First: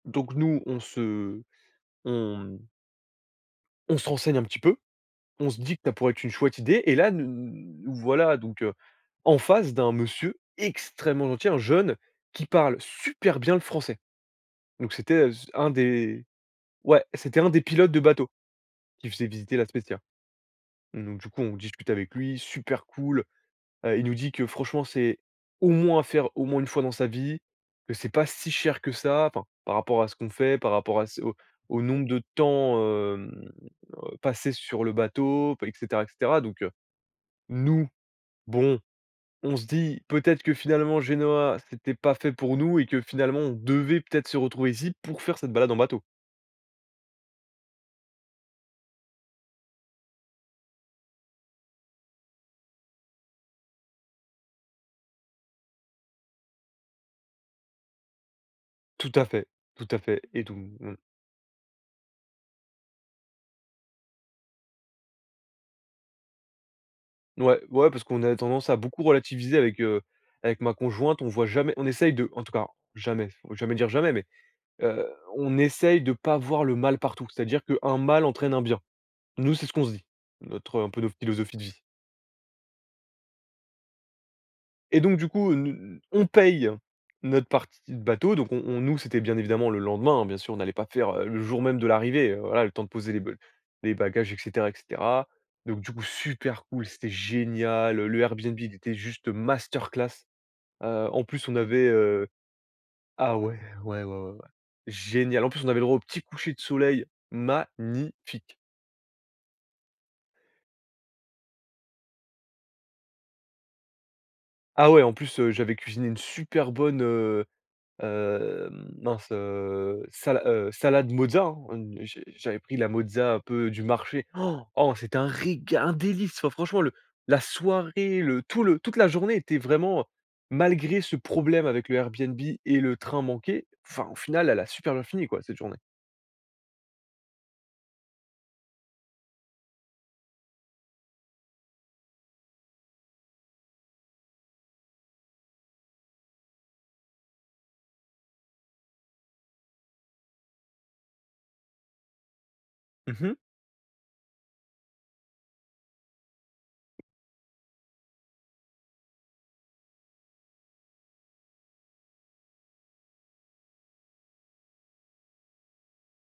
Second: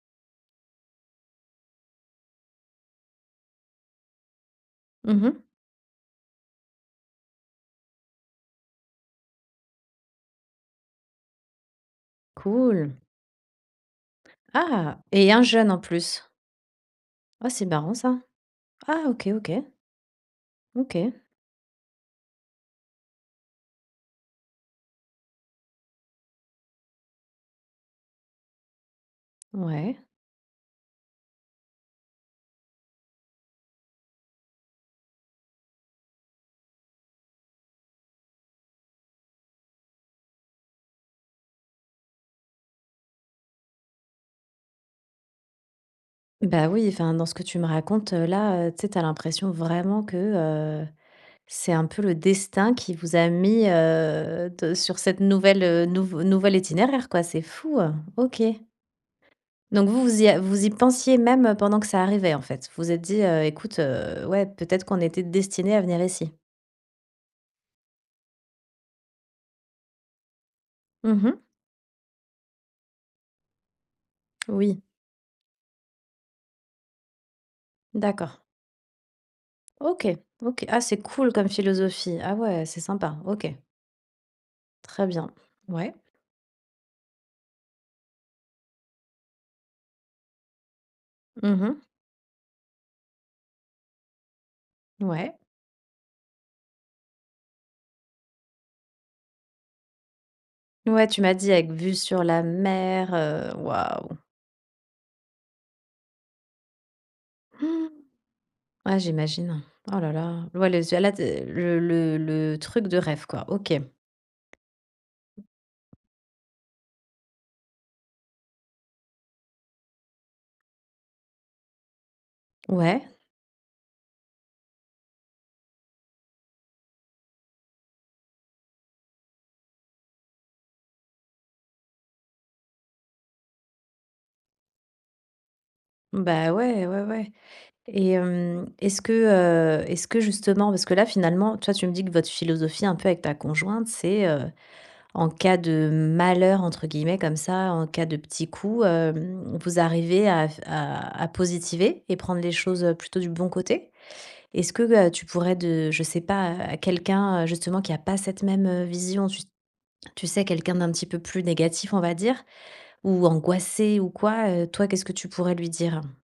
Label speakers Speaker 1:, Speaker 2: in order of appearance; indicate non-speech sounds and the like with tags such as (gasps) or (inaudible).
Speaker 1: Donc nous, on se on mmh on se renseigne un petit peu,
Speaker 2: Mmh mh.
Speaker 1: on se dit que ça pourrait être une chouette idée, et là, nous voilà donc heu, en face d'un monsieur extrêmement gentil, un jeune qui parle
Speaker 2: Cool.
Speaker 1: super bien le français, donc
Speaker 2: Ah,
Speaker 1: c'était, heu,
Speaker 2: et un
Speaker 1: s un
Speaker 2: jeune, en plus?
Speaker 1: des ouais, c'était
Speaker 2: Ah,
Speaker 1: un des
Speaker 2: c'est
Speaker 1: pilotes
Speaker 2: marrant,
Speaker 1: de
Speaker 2: ça.
Speaker 1: bateau
Speaker 2: Ah,
Speaker 1: qui
Speaker 2: OK,
Speaker 1: faisait
Speaker 2: OK.
Speaker 1: visiter La Spezia, donc
Speaker 2: OK.
Speaker 1: du coup on discute avec lui, super cool. Heu, il nous dit que franchement c'est au moins à faire au moins une fois dans sa vie, que c'est pas si cher que ça, enfin, par rapport
Speaker 2: Ouais.
Speaker 1: à ce qu'on fait, par rapport à ce au au nombre de temps, hem, heu, passé sur le bateau b et cetera et cetera, donc heu, nous, bon, on se dit peut-être que finalement, Genoa, c'était pas fait pour nous, et que finalement, on devait peut-être se retrouver ici pour faire cette balade en bateau.
Speaker 2: Bah oui, enfin, dans ce que tu me racontes là, heu, tu sais, tu as l'impression, vraiment, que, heu, c'est un peu le destin qui vous a mis, heu, te sur cette nouvelle, heu, nouveau nouvel itinéraire, quoi. C'est fou, heu, OK
Speaker 1: Tout à fait, tout
Speaker 2: donc
Speaker 1: à
Speaker 2: vous vous
Speaker 1: fait,
Speaker 2: y a
Speaker 1: et donc
Speaker 2: vous y
Speaker 1: mmh.
Speaker 2: pensiez, même pendant que ça arrivait, en fait. Vous vous êtes dit: «Heu, écoute, heu, ouais, peut-être qu'on était destiné à venir ici».
Speaker 1: Ouais ouais, parce qu'on a tendance à beaucoup relativiser avec, heu, avec ma conjointe,
Speaker 2: Mmh
Speaker 1: on
Speaker 2: mh.
Speaker 1: voit jamais on essaye de en tout cas, jamais, il faut jamais dire jamais, mais
Speaker 2: Oui.
Speaker 1: heu, on essaye de pas voir le mal partout. C'est-à-dire qu'un mal
Speaker 2: D'accord
Speaker 1: entraîne un bien. Nous, c'est ce qu'on se dit,
Speaker 2: OK OK,
Speaker 1: notre
Speaker 2: ah,
Speaker 1: un
Speaker 2: c'est
Speaker 1: peu notre
Speaker 2: cool comme
Speaker 1: philosophie de vie.
Speaker 2: philosophie. Ah ouais, c'est sympa, OK.
Speaker 1: Et
Speaker 2: Très
Speaker 1: donc du
Speaker 2: bien,
Speaker 1: coup, heu, n
Speaker 2: ouais.
Speaker 1: n on paye notre partie de bateau, donc on on nous, c'était bien évidemment le lendemain hein, bien sûr, on allait pas faire, heu, le
Speaker 2: Mmh
Speaker 1: jour même
Speaker 2: mh.
Speaker 1: de l'arrivée, heu, voilà, le temps de poser les ba les bagages et cetera et cetera,
Speaker 2: Ouais.
Speaker 1: donc du coup super cool, c'était génial, heu, le Airbnb il était juste masterclass.
Speaker 2: Ouais,
Speaker 1: Heu,
Speaker 2: tu
Speaker 1: en
Speaker 2: m'as
Speaker 1: plus
Speaker 2: dit,
Speaker 1: on
Speaker 2: avec
Speaker 1: avait
Speaker 2: vue sur
Speaker 1: heu
Speaker 2: la mer,
Speaker 1: ah
Speaker 2: heu,
Speaker 1: ouais, ouais ouais
Speaker 2: waouh.
Speaker 1: ouais ouais, génial en plus on avait droit au petit coucher de soleil
Speaker 2: (gasps)
Speaker 1: magnifique.
Speaker 2: Ouais, j'imagine. Oh là, là, ouais, le s là, tu es le le le truc de rêve, quoi. OK.
Speaker 1: Ah ouais, en plus, heu, j'avais cuisiné une super bonne, heu, hem, mince, heu, sala heu, salade mozzarella hein, une J'ai j'avais pris la
Speaker 2: Ouais.
Speaker 1: mozzarella un peu du marché. (gasps) Oh c'était un réga un délice. Fran franchement le la soirée, le tout le toute la journée était vraiment, heu malgré ce problème avec le Airbnb et le train manqué, enfin, au final, elle a super bien fini quoi cette journée.
Speaker 2: Bah ouais, ouais ouais, et hem, est-ce que, heu est-ce que justement parce que là, finalement, toi tu me dis que votre philosophie un peu avec ta conjointe, c'est, heu, «en cas de malheur» entre guillemets comme ça, en cas de petits coups, hem, vous arrivez à f à à positiver et prendre les choses, heu,
Speaker 1: Mmh
Speaker 2: plutôt du
Speaker 1: mh.
Speaker 2: bon côté. Est-ce que, heu, tu pourrais de je sais pas, à quelqu'un, heu, justement qui a pas cette même, heu, vision, tu tu sais, quelqu'un d'un petit peu plus négatif on va dire ou angoissé ou quoi, heu, toi, qu'est-ce que tu pourrais lui dire?